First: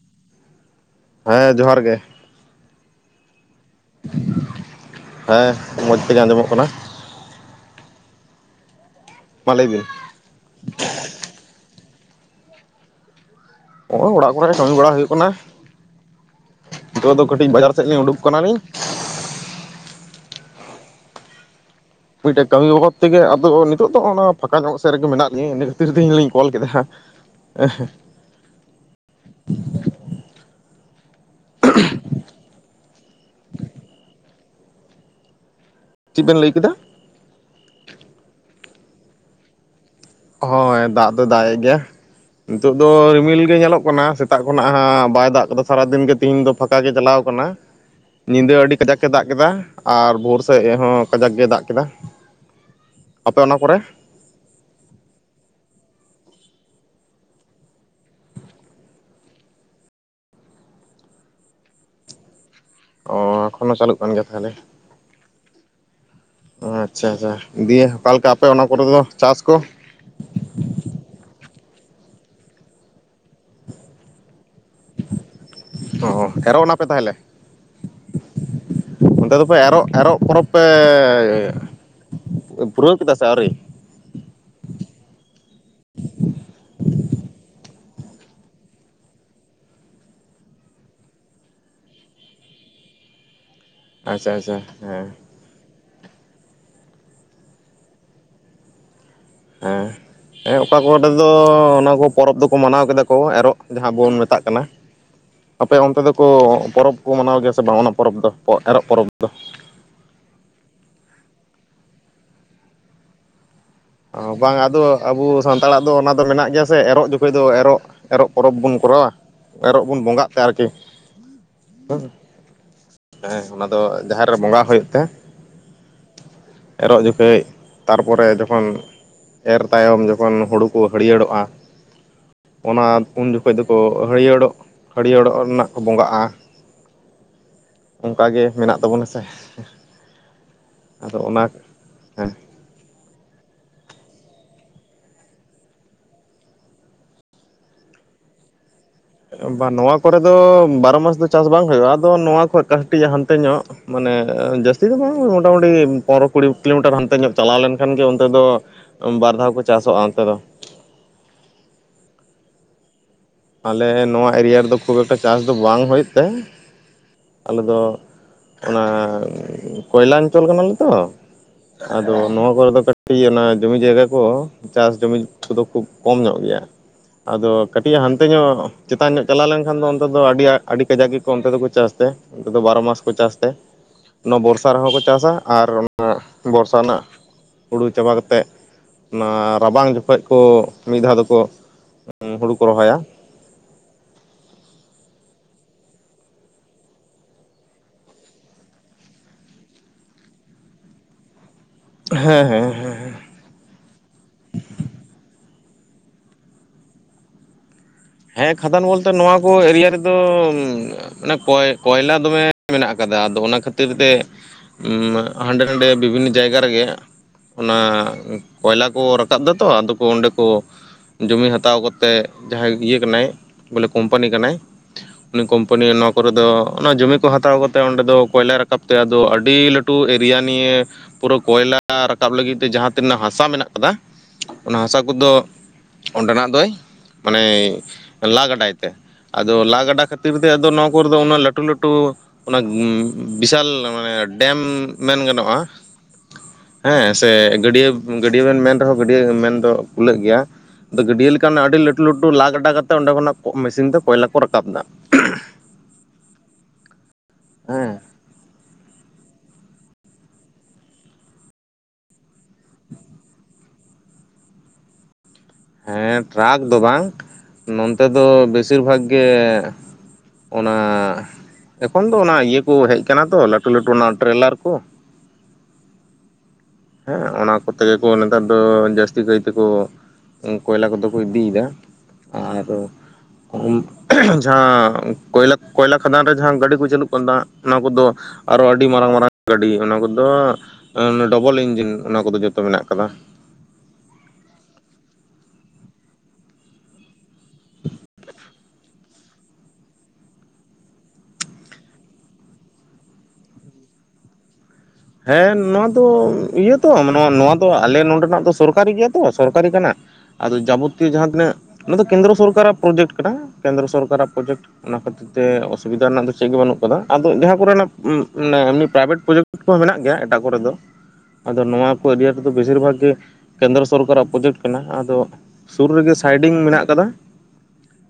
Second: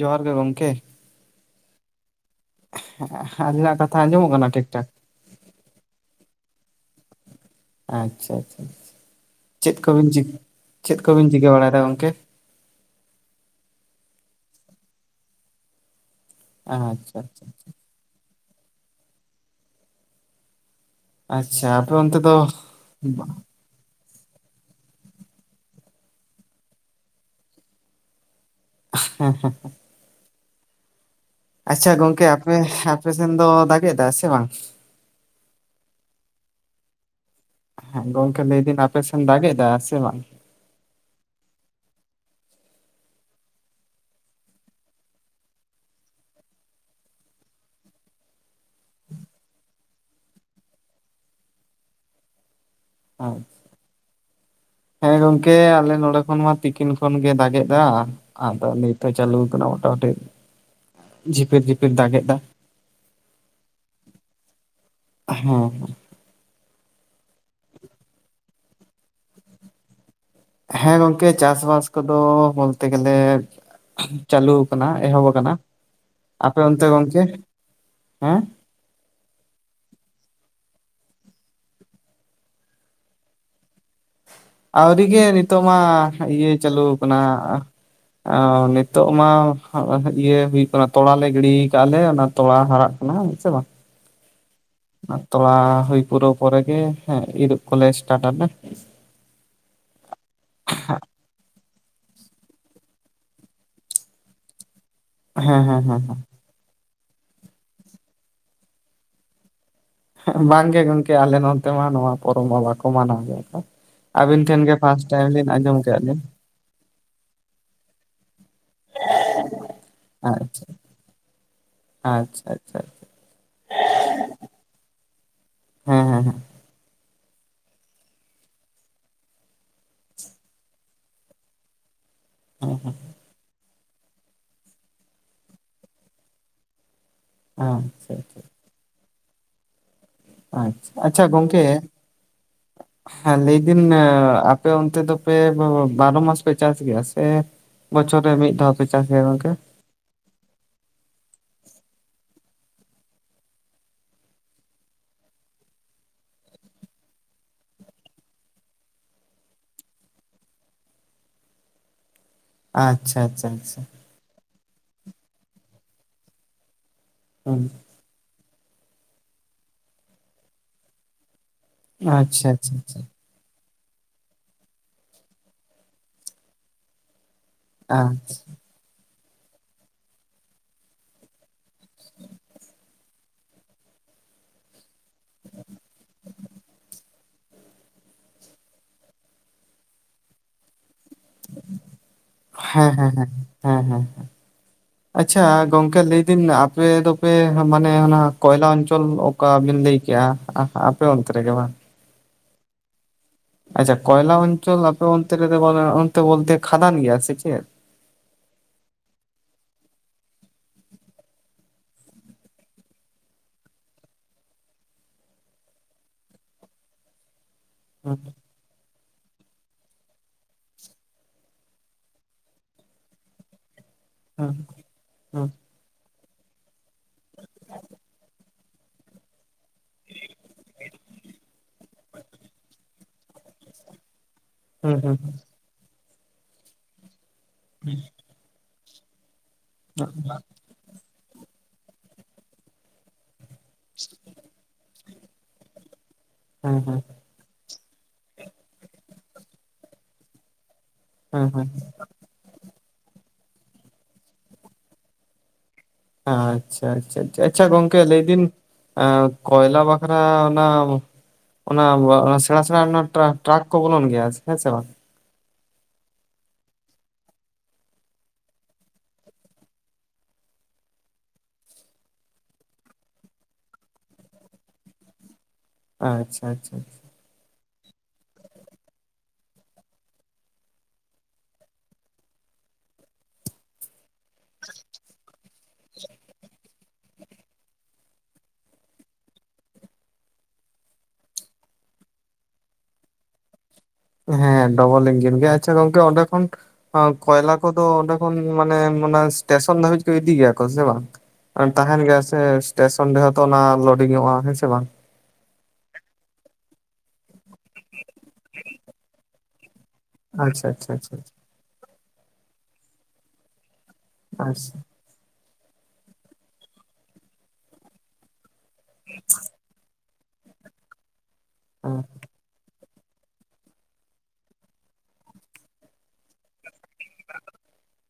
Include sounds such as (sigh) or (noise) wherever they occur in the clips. ᱡᱚᱦᱟᱨ ᱜᱮ ᱜᱚᱝᱠᱮ, ᱦᱮᱸ ᱡᱚᱦᱟᱨ ᱜᱮ, ᱟᱞᱤᱧᱟᱜ ᱠᱟᱛᱷᱟ ᱟᱸᱡᱚᱢᱚᱜ ᱠᱟᱱᱟ ᱴᱷᱤᱠ ᱴᱷᱟᱠ? ᱦᱮᱸ ᱢᱚᱡᱽ ᱛᱮᱜᱮ ᱟᱸᱡᱚᱢᱚᱜ ᱠᱟᱱᱟ᱾ ᱟᱪᱪᱷᱟ ᱟᱪᱪᱷᱟ ᱢᱟ ᱞᱟᱹᱭ ᱪᱮᱫ ᱵᱤᱱ ᱠᱚᱵᱤᱱ ᱪᱤᱜ ᱪᱮᱫ ᱠᱚᱵᱤᱱ ᱪᱤᱠᱟᱹ ᱵᱟᱲᱟᱭᱮᱫᱟ ᱜᱚᱝᱠᱮ? ᱱᱚᱜᱼᱚᱭ ᱚᱲᱟᱜ ᱠᱚᱨᱮ ᱠᱟᱹᱢᱤ ᱵᱟᱲᱟ ᱦᱩᱭᱩᱜ ᱠᱟᱱᱟ ᱱᱤᱛᱚᱜ ᱟᱪᱪᱷᱟ ᱫᱚ ᱟᱪᱪᱷᱟ ᱠᱟᱹᱴᱤᱡ ᱵᱟᱡᱟᱨ ᱥᱮᱡ ᱞᱤᱧ ᱩᱰᱩᱠ ᱠᱟᱱᱟᱞᱤᱧ᱾ ᱟᱪᱪᱷᱟ ᱟᱯᱮ ᱚᱱᱛᱮ ᱫᱚ ᱢᱤᱫᱴᱮᱝ ᱠᱟᱹᱢᱤ ᱵᱟᱵᱚᱫ ᱛᱮᱜᱮ ᱟᱫᱚ ᱱᱤᱛᱚᱜ ᱫᱚ ᱚᱱᱟ, ᱯᱷᱟᱸᱠᱟ ᱧᱚᱜ ᱥᱮᱜ ᱨᱮᱜᱮ ᱢᱮᱱᱟᱜ ᱞᱤᱧᱟᱹ ᱤᱱᱟᱹ ᱠᱷᱟᱹᱛᱤᱨ ᱛᱮ ᱤᱧ ᱞᱤᱧ ᱠᱚᱞ ᱠᱮᱫᱟ᱾ ᱦᱩᱸ ᱦᱩᱸ ᱦᱤᱸ ᱟᱪᱪᱷᱟ ᱜᱚᱝᱠᱮ ᱟᱯᱮ ᱟᱯᱮᱥᱱ ᱫᱚ ᱫᱟᱜᱮ ᱫᱟ ᱥᱮ ᱵᱟᱝ? ᱪᱤᱜ ᱵᱮᱱ ᱞᱟᱹᱭ ᱠᱮᱫᱟ, ᱦᱮᱸ ᱜᱚᱝᱠᱮ ᱞᱟᱹᱭᱫᱤᱱ ᱟᱯᱮᱥᱮᱱ ᱫᱟᱜᱮ ᱫᱟ ᱥᱮ ᱵᱟᱝ? ᱦᱚᱭ ᱫᱟᱜᱽ ᱫᱚ ᱫᱟᱜᱽ ᱮᱜ ᱜᱮᱭᱟ᱾ ᱱᱤᱛᱳᱜ ᱫᱚ ᱨᱤᱢᱤᱞ ᱜᱮ ᱧᱮᱞᱚᱜ ᱠᱟᱱᱟ ᱥᱮᱛᱟᱜ ᱠᱷᱚᱱᱟᱜ ᱦᱟᱸᱜ ᱵᱟᱭ ᱫᱟᱜᱽ ᱠᱟᱫᱟ ᱥᱟᱨᱟᱫᱤᱱ ᱜᱮ ᱛᱤᱦᱤᱧ ᱫᱚ, ᱯᱷᱟᱸᱠᱟ ᱜᱮ ᱪᱟᱞᱟᱣ ᱠᱟᱱᱟ᱾ ᱧᱤᱫᱟᱹ ᱟᱹᱰᱤ ᱠᱟᱡᱟᱠ ᱮ ᱫᱟᱜᱽ ᱠᱮᱫᱟ ᱟᱨ ᱵᱷᱳᱨ ᱥᱮᱜ ᱦᱚᱸ ᱠᱟᱡᱟᱠ ᱜᱮᱭ ᱫᱟᱜᱽ ᱠᱮᱫᱟ᱾ ᱟᱯᱮ ᱚᱱᱟ ᱟᱪᱪᱷᱟ, ᱠᱚᱨᱮ ᱦᱮᱸ ᱜᱚᱝᱠᱮ ᱟᱞᱮ ᱱᱚᱰᱮ ᱠᱷᱚᱱ ᱢᱟ ᱛᱤᱠᱤᱱ ᱠᱷᱚᱱ ᱜᱮ ᱫᱟᱜᱮᱠ ᱫᱟ᱾ ᱟᱫᱚ ᱱᱤᱛ ᱦᱚᱸ ᱪᱟᱹᱞᱩᱣ ᱠᱟᱱᱟ ᱢᱚᱴᱟᱢᱩᱴᱤ ᱡᱷᱤᱯᱤᱨ ᱡᱷᱤᱯᱤᱨ ᱫᱟᱜᱮᱫ ᱫᱟ, ᱚᱻ ᱮᱠᱷᱚᱱ ᱦᱚᱸ ᱪᱟᱹᱞᱩᱜ ᱠᱟᱱ ᱜᱮᱭᱟ ᱛᱟᱦᱞᱮ᱾ ᱦᱮᱸ ᱟᱪᱪᱷᱟ ᱟᱪᱪᱷᱟ ᱫᱤᱭᱮ ᱚᱠᱟᱞᱮᱠᱟ ᱟᱯᱮ ᱚᱱᱟ ᱠᱚᱨᱮ ᱫᱚ ᱪᱟᱥ ᱠᱚ? ᱦᱮᱸ ᱜᱚᱝᱠᱮ ᱪᱟᱥᱵᱟᱥ ᱠᱚᱫᱚ ᱵᱚᱞᱛᱮ ᱜᱮᱞᱮ ᱪᱟᱞᱩ, ᱪᱟᱞᱩ ᱠᱟᱱᱟ ᱮᱦᱳᱵ ᱠᱟᱱᱟ᱾ᱮᱦᱚᱵ ᱟᱠᱟᱱᱟ ᱚ ᱟᱯᱮ ᱮᱨᱚᱜ ᱚᱱᱛᱮ ᱱᱟᱯᱮ ᱛᱟᱦᱚᱞᱮ ᱜᱚᱝᱠᱮ ᱦᱮᱸ, ᱚᱱᱛᱮ ᱫᱚ ᱯᱮ ᱮᱨᱚᱜ ᱮᱨᱚᱜ ᱯᱚᱨᱚᱵᱽ ᱯᱮ ᱯᱩᱨᱟᱹᱣ ᱠᱮᱫᱟ ᱥᱮ ᱟᱹᱣᱨᱤ? ᱟᱣᱨᱤᱜᱮ ᱱᱤᱛᱚᱜ ᱢᱟ ᱤᱭᱟᱹ ᱪᱟᱹᱞᱩᱣ ᱠᱟᱱᱟ, ᱟᱨ ᱱᱤᱛᱚᱜ ᱢᱟ ᱤᱭᱟᱹ ᱦᱩᱭᱩᱜ ᱠᱟᱱᱟ ᱛᱚᱲᱟ ᱞᱮ ᱜᱤᱲᱤ ᱠᱟᱜ-ᱟ ᱞᱮ ᱚᱱᱟ ᱛᱚᱲᱟ ᱦᱟᱨᱟᱜ ᱠᱟᱱᱟ ᱥᱮ ᱵᱟᱝ᱾ ᱟᱪᱪᱷᱟ ᱟᱪᱪᱷᱟ ᱦᱮᱸ, ᱛᱚᱞᱟ ᱦᱩᱭ ᱯᱩᱨᱟᱹᱣ ᱯᱚᱨᱮᱜᱮ ᱤᱨᱚᱜ ᱠᱚᱞᱮ ᱥᱴᱟᱴᱟᱫᱟ ᱞᱮ (inaudible) ᱮᱸ ᱚᱠᱟ ᱠᱚᱨᱮ ᱫᱚ ᱚᱱᱟ ᱠᱚ ᱯᱚᱨᱚᱵᱽ ᱫᱚᱠᱚ ᱢᱟᱱᱟᱣ ᱠᱮᱫᱟ ᱠᱚ ᱮᱨᱚᱜ ᱡᱟᱦᱟᱸ ᱵᱚᱱ ᱢᱮᱛᱟᱜ ᱠᱟᱱᱟ᱾ ᱦᱮᱸ ᱟᱯᱮ ᱦᱮᱸ ᱚᱱᱛᱮ ᱦᱮᱸ ᱫᱚᱠᱚ ᱯᱚᱨᱚᱵᱽ ᱠᱚ ᱢᱟᱱᱟᱣ ᱜᱮᱭᱟ ᱥᱮ ᱵᱟᱝ? ᱚᱱᱟ ᱯᱚᱨᱚᱵᱽ ᱫᱚ ᱮᱨᱚᱜ ᱯᱚᱨᱚᱵᱽ ᱫᱚ, ᱵᱟᱝ ᱜᱮ ᱜᱚᱝᱠᱮ ᱟᱞᱮ ᱱᱚᱱᱛᱮ ᱢᱟ ᱱᱚᱣᱟ ᱯᱚᱨᱚᱵᱽ ᱢᱟ ᱵᱟᱠᱚ ᱢᱟᱱᱟᱣ ᱜᱮᱭᱟ ᱠᱚ, ᱚ ᱟᱹᱵᱤᱱ ᱵᱟᱝ ᱴᱷᱮᱱ ᱜᱮ ᱟᱫᱚ ᱯᱷᱟᱥᱴ ᱟᱵᱚ ᱴᱟᱭᱤᱢ ᱞᱤᱧ ᱟᱸᱡᱚᱢ ᱥᱟᱱᱛᱟᱲᱟᱜ ᱫᱚ ᱠᱮᱫ ᱚᱱᱟ ᱞᱤᱧ ᱫᱚ ᱢᱮᱱᱟᱜ ᱜᱮᱭᱟ ᱥᱮ ᱮᱨᱚᱜ ᱡᱚᱠᱷᱚᱡ ᱫᱚ ᱮᱨᱚᱜ, ᱮᱨᱚᱜ ᱯᱚᱨᱚᱵᱽ ᱵᱚᱱ ᱠᱚᱨᱟᱣᱟ ᱮᱨᱚᱜ ᱵᱚᱱ ᱵᱚᱸᱜᱟᱜ ᱛᱮ ᱟᱪᱪᱷᱟ ᱟᱨᱠᱤ, ᱦᱩᱸ (inaudible) ᱦᱮᱸ ᱚᱱᱟ ᱫᱚ ᱡᱟᱦᱮᱨ ᱨᱮ ᱵᱚᱸᱜᱟ ᱦᱩᱭᱩᱜ ᱛᱮ ᱦᱮᱸ ᱦᱮᱸ ᱦᱮᱸ ᱮᱨᱚᱜ ᱡᱚᱠᱷᱮᱡᱼᱼ ᱛᱟᱨ ᱯᱚᱨᱮ ᱡᱚᱠᱷᱚᱱ ᱮᱨ ᱛᱟᱭᱚᱢ ᱡᱚᱠᱷᱚᱱ ᱦᱩᱲᱩ ᱠᱚ ᱦᱟᱹᱲᱭᱟᱹᱲᱚᱜ-ᱟ, ᱚᱱᱟ ᱩᱱ ᱡᱚᱠᱷᱚᱡ ᱫᱚᱠᱚ ᱦᱟᱹᱲᱭᱟᱹᱲᱚᱜ ᱦᱟᱹᱲᱭᱟᱹᱲᱚᱜ ᱨᱮᱱᱟᱜ ᱠᱚ ᱵᱚᱸᱜᱟᱜ-ᱟ᱾ ᱟᱪᱪᱷᱟ ᱚᱱᱠᱟᱜᱮ ᱟᱪᱪᱷᱟ ᱢᱮᱱᱟᱜ ᱛᱟᱵᱚᱱᱟ ᱥᱮᱼᱼ ᱟᱪᱷᱟ ᱟᱪᱪᱷᱟ ᱜᱚᱝᱠᱮᱼᱼ ᱦᱮᱸ ᱞᱟᱹᱭᱫᱤᱱ ᱟᱯᱮ ᱚᱱᱛᱮ ᱫᱚᱯᱮ ᱵᱟᱨᱚ ᱢᱟᱥ ᱯᱮ ᱪᱟᱥ ᱜᱮᱭᱟ? ᱥᱮᱼᱼ ᱵᱚᱪᱷᱚᱨ ᱨᱮ ᱢᱤᱫ ᱫᱷᱟᱣ ᱯᱮᱼᱼ ᱵᱟᱝ ᱱᱚᱣᱟ ᱠᱚᱨᱮ ᱫᱚ ᱵᱟᱨᱚ ᱢᱟᱥ ᱫᱚ ᱪᱟᱥ ᱵᱟᱝ ᱦᱩᱭᱩᱜ-ᱟ ᱟᱫᱚ ᱱᱚᱣᱟ ᱠᱷᱚᱡ ᱠᱟ. ᱦᱴᱤᱡ ᱦᱟᱱᱛᱮ ᱧᱚᱜᱼᱼ ᱢᱟᱱᱮ ᱡᱟᱥᱛᱤ ᱫᱚ ᱵᱟᱝ ᱢᱚᱴᱟᱢᱩᱴᱤ ᱯᱚᱱᱨᱚ ᱠᱩᱲᱤ ᱠᱤᱞᱳᱢᱤᱴᱟᱨ ᱦᱟᱱᱛᱮ ᱧᱚᱜ ᱪᱟᱞᱟᱣ ᱞᱮᱱᱠᱷᱟᱱ ᱜᱮ ᱚᱱᱛᱮ ᱫᱚᱼᱼ ᱵᱟᱨ ᱫᱷᱟᱣ ᱠᱚ ᱪᱟᱥᱚᱜ-ᱟ ᱚᱱᱛᱮ ᱫᱚ, ᱟᱪᱪᱷᱟ-ᱟᱪᱪᱷᱟ ᱟᱞᱮ ᱱᱚᱣᱟ ᱮᱨᱤᱭᱟ ᱨᱮᱫᱚ ᱠᱷᱩᱵ ᱮᱠᱴᱟ ᱪᱟᱥ ᱫᱚ ᱵᱟᱝ ᱦᱩᱭᱩᱜ ᱛᱮ, ᱟᱞᱮ ᱦᱩᱸ ᱫᱚᱼᱼ ᱚᱱᱟ ᱠᱚᱭᱞᱟᱧ ᱚᱧᱪᱚᱞ ᱠᱟᱱᱟᱞᱮ ᱛᱚᱼᱼ ᱟᱫᱚ ᱟᱪᱪᱷᱟ ᱱᱚᱣᱟ ᱠᱚᱨᱮ ᱫᱚ ᱟᱪᱪᱷᱟ ᱟᱪᱪᱷᱟ ᱠᱟᱹᱴᱤᱡ ᱚᱱᱟᱼᱼ ᱡᱩᱢᱤ ᱡᱟᱭᱜᱟ ᱠᱚ ᱪᱟᱥ ᱡᱩᱢᱤ ᱠᱚᱫᱚ ᱠᱷᱩᱵ ᱠᱚᱢ ᱧᱚᱜ ᱜᱮᱭᱟ, ᱟᱫᱚ ᱠᱟᱹᱴᱤᱡ ᱦᱟᱱᱛᱼᱼ ᱟᱪᱪᱷᱟ ᱚ ᱪᱮᱛᱟᱱ ᱧᱚᱜ ᱪᱟᱞᱟᱣ ᱞᱮᱱᱠᱷᱟᱱ ᱫᱚ ᱚᱱᱛᱮ ᱫᱚ ᱟᱹᱰᱤ ᱟᱹᱰᱤ ᱠᱟᱡᱟᱠ ᱜᱮᱠᱚ ᱚᱱᱛᱮ ᱫᱚᱠᱚ ᱪᱟᱥ ᱛᱮ, ᱩᱱᱠᱩ ᱫᱚ ᱵᱟᱨᱚ ᱢᱟᱥ ᱠᱚ ᱪᱟᱥ ᱛᱮ ᱚᱱᱟ ᱵᱚᱨᱥᱟ ᱨᱮᱦᱚᱸ ᱠᱚᱼᱼ ᱪᱟᱥᱟ ᱟᱨ ᱚᱱᱟ ᱵᱚᱨᱥᱟ ᱨᱮᱱᱟᱜᱼᱼ ᱦᱩᱲᱩ ᱪᱟᱵᱟ ᱠᱟᱛᱮᱜ ᱚᱱᱟ ᱨᱟᱵᱟᱝ ᱡᱚᱠᱷᱚᱡ ᱠᱚ ᱢᱤᱫ ᱫᱷᱟᱣ ᱫᱚᱼᱼ ᱠᱚ ᱦᱩᱲᱩ ᱠᱚ ᱨᱚᱦᱚᱭᱟ᱾ ᱦᱮᱸ-ᱦᱮᱸ-ᱦᱮᱸ ᱟᱪᱪᱷᱟ ᱜᱚᱝᱠᱮ ᱞᱟᱹᱭ ᱫᱟᱹᱧ ᱟᱯᱮ ᱫᱚᱯᱮ ᱢᱟᱱᱮ ᱚᱱᱟ ᱠᱚᱭᱞᱟ ᱚᱧᱪᱚᱞᱼᱼ ᱚᱠᱟ ᱵᱤᱱ ᱞᱟᱹᱭ ᱠᱮᱜ-ᱟ ᱟᱯᱮ ᱚᱱᱛᱮ ᱨᱮᱜᱮ ᱵᱟᱝ? ᱦᱮᱸ-ᱦᱮᱸ-ᱦᱮ ᱦᱮᱸ-ᱦᱮᱸ ᱟᱪᱪᱷᱟ ᱠᱚᱭᱞᱟ ᱚᱧᱪᱚᱞ ᱟᱯᱮ ᱚᱱᱛᱮ ᱨᱮᱫᱚ (unintelligible) ᱚᱱᱛᱮ ᱵᱚᱞᱛᱮ ᱠᱷᱟᱫᱟᱱ ᱜᱮᱭᱟ ᱥᱮ ᱪᱮᱫ? ᱦᱮᱸ ᱠᱷᱟᱫᱟᱱ ᱵᱚᱞᱛᱮ ᱱᱚᱣᱟ ᱠᱚ ᱮᱨᱤᱭᱟ ᱨᱮᱫᱚᱻᱢᱼᱼ ᱢᱟᱱᱮ ᱠᱚᱭ ᱠᱚᱭᱞᱟ ᱫᱚᱢᱮ ᱢᱮᱱᱟᱜ ᱠᱟᱫᱟ ᱟᱫᱚ ᱚᱱᱟ ᱠᱷᱟᱹᱛᱤᱨ ᱛᱮᱼᱼ ᱦᱟᱸᱰᱮ-ᱱᱟᱸᱰᱮ ᱵᱤᱵᱷᱤᱱᱱᱚ ᱡᱟᱭᱜᱟ ᱨᱮᱜᱮ ᱚᱱᱟᱼᱼ ᱦᱩᱸ ᱠᱚᱭᱞᱟ ᱠᱚ ᱨᱟᱠᱟᱵ ᱫᱟ ᱛᱚ ᱟᱫᱚ ᱠᱚ ᱚᱸᱰᱮᱠᱚ ᱡᱚᱢᱤ ᱦᱟᱛᱟᱣ ᱠᱟᱛᱮᱜ ᱡᱟᱦᱟᱸᱭᱼᱼ ᱤᱭᱟᱹ ᱠᱟᱱᱟᱭ ᱵᱚᱞᱮ ᱠᱳᱢᱯᱟᱱᱤ ᱦᱩᱸ ᱠᱟᱱᱟᱭ ᱦᱩᱸ ᱩᱱᱤ ᱠᱳᱢᱯᱼᱼ ᱯᱟᱱᱤ ᱱᱚᱣᱟ ᱠᱚᱨᱮ ᱫᱚ ᱚᱱᱟ ᱡᱚᱢᱤ ᱠᱚ ᱦᱟᱛᱟᱣ ᱠᱟᱛᱮ ᱚᱸᱰᱮ ᱫᱚ ᱠᱚᱭᱞᱟ ᱨᱟᱠᱟᱵ ᱛᱮ ᱟᱫᱚ ᱟᱹᱰᱤ ᱞᱟᱹᱴᱩᱼᱼ ᱞᱟᱹᱴᱩ ᱮᱨᱤᱭᱟ ᱱᱤᱭᱮ ᱯᱩᱨᱟᱹ ᱠᱚᱭᱞᱟ ᱨᱟᱠᱟᱵ ᱞᱟᱹᱜᱤᱫ ᱛᱮ ᱡᱟᱦᱟᱸ ᱛᱤᱱᱟᱹᱜ ᱦᱟᱥᱟ ᱢᱮᱱᱟᱜᱼᱼ ᱠᱟᱱᱟ ᱚᱱᱟ ᱦᱟᱸᱥᱟ ᱦᱩᱸ ᱦᱩᱸ ᱠᱚᱫᱚ ᱚᱸᱰᱮᱱᱟᱜ ᱫᱚᱭ ᱢᱟᱱᱮᱭᱼᱼ ᱞᱟ ᱜᱟᱰᱟᱭ ᱛᱮ ᱟᱫᱚ ᱞᱟ ᱜᱟᱰᱟ ᱠᱷᱟᱹᱛᱤᱨ ᱛᱮ ᱟᱫᱚ ᱱᱚᱣᱟᱼᱼ ᱠᱳᱨ ᱫᱚ ᱩᱱᱟᱹᱜ ᱞᱟᱹᱴᱩ-ᱞᱟᱹᱴᱩ ᱚᱱᱟ ᱵᱤᱥᱟᱞᱼᱼ ᱚᱱᱚ ᱢᱟᱱᱮ ᱰᱮᱢ ᱢᱮᱱ ᱜᱟᱱᱚᱜ-ᱟ, ᱦᱩᱸ ᱦᱩᱸ ᱦᱮᱸ ᱥᱮ ᱜᱟᱹᱰᱭᱟᱹ-ᱜᱟᱹᱰᱭᱟᱹ ᱵᱮᱱ ᱢᱮᱱ ᱨᱮᱦᱚᱸ ᱜᱟᱹᱰᱭᱟᱹ ᱢᱮᱱᱫᱚ ᱠᱩᱞᱟᱹᱜ ᱜᱮᱭᱟ ᱟᱫᱚ ᱜᱟᱹᱰᱭᱟᱹ ᱦᱩᱸ ᱦᱩᱸ ᱞᱮᱠᱟᱱᱟᱜ ᱟᱹᱰᱤ ᱞᱟᱹᱴᱩ-ᱞᱟᱹᱴᱩᱼᱼ ᱴᱩ ᱞᱟ ᱜᱟᱰᱟ ᱠᱟᱛᱮ ᱚᱸᱰᱮ ᱠᱷᱚᱱᱟᱜ ᱢᱮᱥᱤᱱ ᱛᱮ ᱠᱚᱭᱞᱟ ᱠᱚ ᱨᱟᱠᱟᱵ ᱫᱟ᱾ ᱟᱪᱪᱷᱟ ᱟᱪᱪᱷᱟ ᱟᱪᱪᱷᱟ ᱦᱮᱸ ᱜᱚᱝᱠᱮ ᱞᱟᱹᱭᱫᱤᱱ ᱮᱸ ᱠᱚᱭᱞᱟ ᱵᱟᱠᱷᱨᱟ ᱚᱱᱟ ᱚᱱᱟ ᱥᱮᱬᱟ ᱥᱮᱬᱟ ᱚᱱᱟ ᱴᱨᱟᱠ ᱠᱚ ᱵᱚᱞᱚᱱ ᱜᱮᱭᱟ ᱦᱮᱸᱥᱮ ᱵᱟᱝ? ᱦᱮᱸ ᱴᱮᱨᱟᱠ ᱫᱚ ᱵᱟᱝ, ᱱᱚᱱᱛᱮ ᱫᱚ ᱵᱮᱥᱤᱨ ᱵᱷᱟᱜᱽ ᱜᱮ ᱚᱱᱟ ᱮᱠᱷᱚᱱ ᱫᱚ ᱚᱱᱟ ᱤᱭᱟᱹ ᱠᱚ ᱦᱮᱡ ᱟᱠᱟᱱᱟ ᱛᱚ ᱞᱟᱹᱴᱩ ᱞᱟᱹᱴᱩ ᱚᱱᱟ ᱴᱨᱮᱞᱟᱨ ᱠᱚ᱾ ᱟᱪᱪᱷᱟ ᱟᱪᱪᱷᱟ ᱪᱷᱟ᱾ ᱦᱮᱸ ᱚᱱᱟ ᱠᱚᱛᱮ ᱜᱮ ᱠᱚ ᱱᱮᱛᱟᱨ ᱫᱚ ᱡᱟᱹᱥᱛᱤ ᱠᱟᱭ ᱛᱮᱠᱚ ᱠᱚᱭᱞᱟ ᱠᱚᱫᱚ ᱠᱚ ᱤᱫᱤᱭᱮᱫᱟ ᱟᱨ ᱡᱟᱦᱟᱸ ᱠᱚᱭᱞᱟ ᱠᱚᱭᱞᱟ ᱠᱷᱟᱫᱟᱱ ᱨᱮ ᱡᱟᱦᱟᱸ ᱜᱟᱹᱰᱤ ᱠᱚ ᱪᱟᱹᱞᱩᱜ ᱠᱟᱱ ᱛᱟᱦᱮᱸ, ᱱᱚᱣᱟ ᱠᱚᱫᱚ ᱟᱨᱚ ᱟᱹᱰᱤ ᱢᱟᱨᱟᱝ ᱢᱟᱨᱟᱝ ᱜᱟᱹᱰᱤ ᱚᱱᱟ ᱠᱚᱫᱚ ᱰᱚᱵᱚᱞ ᱤᱧ ᱡᱤᱱ ᱚᱱᱟ ᱠᱚᱫᱚ ᱡᱚᱛᱚ ᱢᱮᱱᱟᱜ ᱠᱟᱫᱟ᱾ ᱦᱮᱸ ᱰᱚᱵᱚᱞ ᱤᱧᱡᱤᱱ ᱜᱮ ᱟᱪᱪᱷᱟ ᱜᱚᱝᱠᱮ ᱚᱸᱰᱮ ᱠᱷᱚᱱ ᱦᱚᱸ ᱠᱚᱭᱞᱟ ᱠᱚᱫᱚ ᱚᱸᱰᱮ ᱠᱷᱚᱱ ᱢᱟᱱᱮ ᱥᱴᱮᱥᱚᱱ ᱫᱷᱟᱹᱵᱤᱡ ᱠᱚ ᱤᱫᱤ ᱜᱮᱭᱟ ᱠᱚ ᱥᱮ ᱵᱟᱝ? ᱛᱟᱸᱦᱮᱱ ᱜᱮᱭᱟ ᱥᱮ ᱴᱮᱥᱚᱱ ᱨᱮᱦᱚᱛᱚ ᱚᱱᱟ ᱞᱳᱰᱤᱝ ᱚᱼᱟ ᱦᱮᱸ ᱥᱮ ᱵᱟᱝ? ᱦᱮᱸ ᱱᱚᱣᱟ ᱫᱚ ᱤᱭᱟᱹ ᱛᱚ ᱱᱚᱣᱟ ᱫᱚ ᱟᱞᱮ ᱱᱚᱰᱮᱱᱟᱜ ᱫᱚ ᱥᱚᱨᱠᱟᱨᱤ ᱜᱮᱭᱟ ᱛᱚ ᱥᱚᱨᱠᱟᱨᱤ ᱠᱟᱱᱟ᱾ ᱟᱫᱚ ᱟᱪᱪᱷᱟ ᱟᱪᱪᱷᱟ ᱡᱟᱵᱚᱛᱤᱭᱚ ᱟᱪᱪᱷᱟ ᱡᱟᱦᱟᱸ ᱛᱤᱱᱟᱹᱜ ᱚᱱᱟ ᱫᱚ ᱠᱮᱱᱫᱨᱚ ᱥᱚᱨᱠᱟᱨᱟᱜ ᱯᱨᱚᱡᱮᱠᱴ ᱠᱟᱱᱟ ᱠᱮᱱᱫᱨᱚ ᱥᱚᱨ ᱠᱟᱨᱟᱜ ᱯᱨᱚᱡᱮᱠᱴ ᱟᱪᱪᱷᱟ ᱚᱱᱟ ᱠᱷᱟᱹᱛᱤᱨ ᱛᱮ ᱚᱥᱩᱵᱤᱫᱟ ᱨᱮᱱᱟᱜ ᱫᱚ ᱪᱮᱫ ᱜᱮ ᱵᱟᱹᱱᱩᱜ ᱠᱟᱫᱟ, ᱟᱫᱚ ᱡᱟᱦᱟᱸ ᱠᱚᱨᱮᱱᱟᱜ ᱢᱮ ᱮᱢᱱᱤ ᱯᱨᱟᱭᱵᱷᱮᱴ ᱯᱨᱚᱡᱮᱠᱴ ᱠᱚᱦᱚᱸ ᱢᱮᱱᱟᱜ ᱜᱮᱭᱟ ᱮᱴᱟᱜ ᱠᱚᱨᱮ ᱫᱚ, ᱟᱫᱚ ᱱᱚᱣᱟ ᱠᱚ ᱤᱨᱤᱭᱟ ᱫᱚ ᱵᱮᱥᱤᱨ ᱵᱷᱟᱜ ᱜᱮ ᱠᱮᱱᱫᱨᱚ ᱥᱚᱨᱠᱟᱨᱟᱜ ᱯᱨᱚᱡᱮᱠᱴ ᱠᱟᱱᱟ, ᱟᱫᱚ ᱥᱩᱨ ᱨᱮᱜᱮ ᱥᱟᱭᱰᱤᱝ ᱢᱮᱱᱟᱜ ᱠᱟᱫᱟ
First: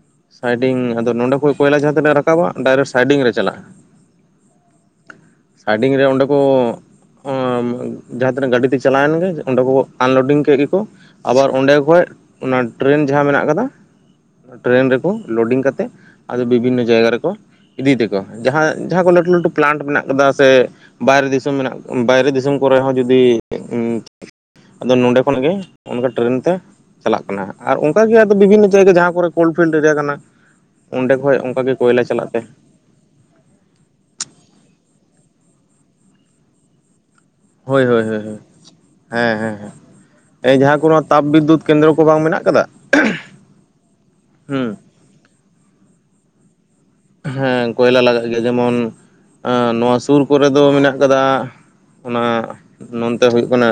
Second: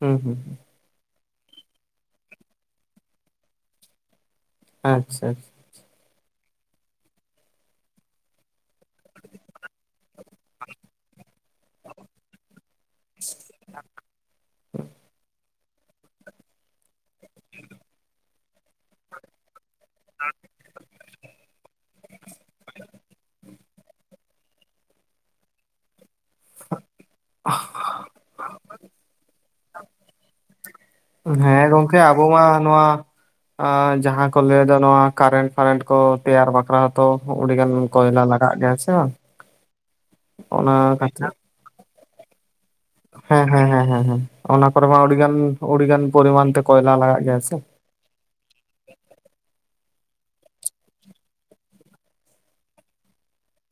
ᱦᱩᱸ ᱦᱩᱸ ᱥᱟᱭᱰᱤᱝ ᱟᱫᱚ ᱱᱚᱰᱮ ᱠᱚ ᱠᱳᱭᱞᱟ ᱡᱟᱦᱟᱸ ᱛᱱᱟᱹ ᱨᱟᱠᱟᱵᱟ ᱰᱟᱭᱨᱮᱠᱴ ᱥᱟᱭᱰᱤᱝ ᱨᱮ ᱪᱟᱞᱟᱜᱼᱟ᱾ ᱟᱪᱪᱷᱟ᱾ ᱥᱟᱭᱰᱤᱝ ᱨᱮ ᱚᱸᱰᱮ ᱠᱚ ᱡᱟᱦᱟᱸᱛᱤᱱᱟᱹᱜ ᱜᱟᱹᱰᱤᱛᱮ ᱪᱟᱞᱟᱣᱮᱱ ᱜᱮ ᱚᱸᱰᱮ ᱠᱚ ᱟᱱᱞᱳᱰᱤᱝ ᱠᱮᱫ ᱜᱮᱠᱚ, ᱟᱵᱟᱨ ᱚᱸᱰᱮ ᱠᱷᱚᱡ ᱚᱱᱟ ᱴᱨᱮᱱ ᱡᱟᱦᱟᱸ ᱢᱮᱱᱟᱜ ᱠᱟᱫᱟ, ᱴᱨᱮᱹᱱ ᱨᱮᱠᱚ ᱞᱳᱰᱤᱝ ᱠᱟᱛᱮᱫ ᱟᱫᱚ ᱵᱤᱵᱷᱤᱱᱱᱚ ᱡᱟᱭᱜᱟ ᱨᱮᱠᱚ ᱤᱫᱤᱭ ᱛᱟᱠᱚᱣᱟ, ᱡᱟᱦᱟᱸ ᱡᱟᱦᱟᱸ ᱠᱚ ᱞᱟᱹᱴᱩ ᱞᱟᱹᱴᱩ ᱯᱞᱟᱱᱴ ᱢᱮᱱᱟᱜ ᱠᱟᱫᱟ, ᱥᱮ ᱵᱟᱭᱨᱮ ᱫᱤᱥᱚᱢ ᱢᱮᱱᱟᱜ ᱵᱟᱭᱨᱮ ᱫᱤᱥᱚᱢ ᱠᱚᱨᱮ ᱦᱚᱸ ᱡᱩᱫᱤ ᱟᱫᱚ ᱱᱚᱸᱰᱮ ᱠᱷᱚᱱᱟᱜ ᱜᱮ ᱚᱱᱠᱟ ᱴᱨᱮᱹᱱ ᱛᱮ ᱪᱟᱞᱟᱜ ᱠᱟᱱᱟ, ᱟᱨ ᱚᱱᱠᱟ ᱜᱮ ᱵᱤᱵᱷᱤᱱᱱᱚ ᱡᱟᱭᱜᱟ ᱡᱟᱦᱟᱸ ᱠᱚᱨᱮ ᱠᱳᱞᱰᱯᱷᱤᱞᱰ ᱮᱨᱤᱭᱟ ᱠᱟᱱᱟ, ᱚᱸᱰᱮ ᱠᱷᱚᱡ ᱦᱮᱸ ᱚᱱᱠᱟᱜᱮ ᱜᱚᱢᱠᱮ ᱠᱚᱭᱞᱟ ᱟᱵᱚ ᱪᱟᱞᱟᱜ ᱛᱮ ᱢᱟ ᱱᱚᱣᱟ ᱟᱸ ᱡᱟᱦᱟᱸ ᱠᱚ ᱞᱟᱹᱭ ᱮᱫᱟ ᱱᱚᱣᱟ ᱠᱟᱨᱮᱱᱴ ᱯᱷᱟᱨᱮᱱᱴ ᱠᱚ ᱛᱮᱭᱟᱨ ᱵᱟᱠᱷᱨᱟ ᱛᱚ ᱟᱹᱰᱤ ᱜᱟᱱ ᱦᱳᱭ ᱦᱳᱭ ᱦᱳᱭ ᱠᱚᱭᱞᱟ ᱞᱟᱜᱟᱜ ᱜᱮᱭᱟ ᱥᱮ ᱵᱟᱝ? ᱦᱮᱸ ᱦᱮᱸ ᱦᱮᱸ ᱮᱸ ᱚᱱᱟ ᱡᱟᱦᱟᱸ ᱠᱚ ᱱᱚᱣᱟ ᱛᱟᱯ ᱠᱷᱟᱛᱤᱨ ᱵᱤᱫᱽᱫᱩᱛ ᱠᱮᱱᱫᱨᱚ ᱠᱚ ᱵᱟᱝ ᱢᱮᱱᱟᱜ ᱠᱟᱫᱟ? ᱠᱷᱩᱜ ᱦᱮᱸ ᱦᱮᱸ ᱦᱮᱸ ᱚᱱᱟ ᱦᱩᱸ ᱠᱚᱨᱮ ᱢᱟ ᱟᱹᱰᱤᱜᱟᱱ ᱟᱹᱰᱤᱜᱟᱱ ᱯᱚᱨᱤᱢᱟᱱ ᱛᱮ ᱠᱚᱭᱞᱟ ᱞᱟᱜᱟᱜ ᱜᱮᱭᱟ ᱥᱮ ᱦᱮᱸ ᱠᱚᱭᱞᱟ ᱞᱟᱜᱟᱜ ᱜᱮᱭᱟ, ᱡᱮᱢᱚᱱ ᱟᱸ ᱱᱚᱣᱟ ᱥᱩᱨ ᱠᱚᱨᱮ ᱫᱚ ᱢᱮᱱᱟᱜ ᱠᱟᱫᱟ ᱚᱱᱟ ᱱᱚᱱᱛᱮ ᱦᱩᱭᱩᱜ ᱠᱟᱱᱟ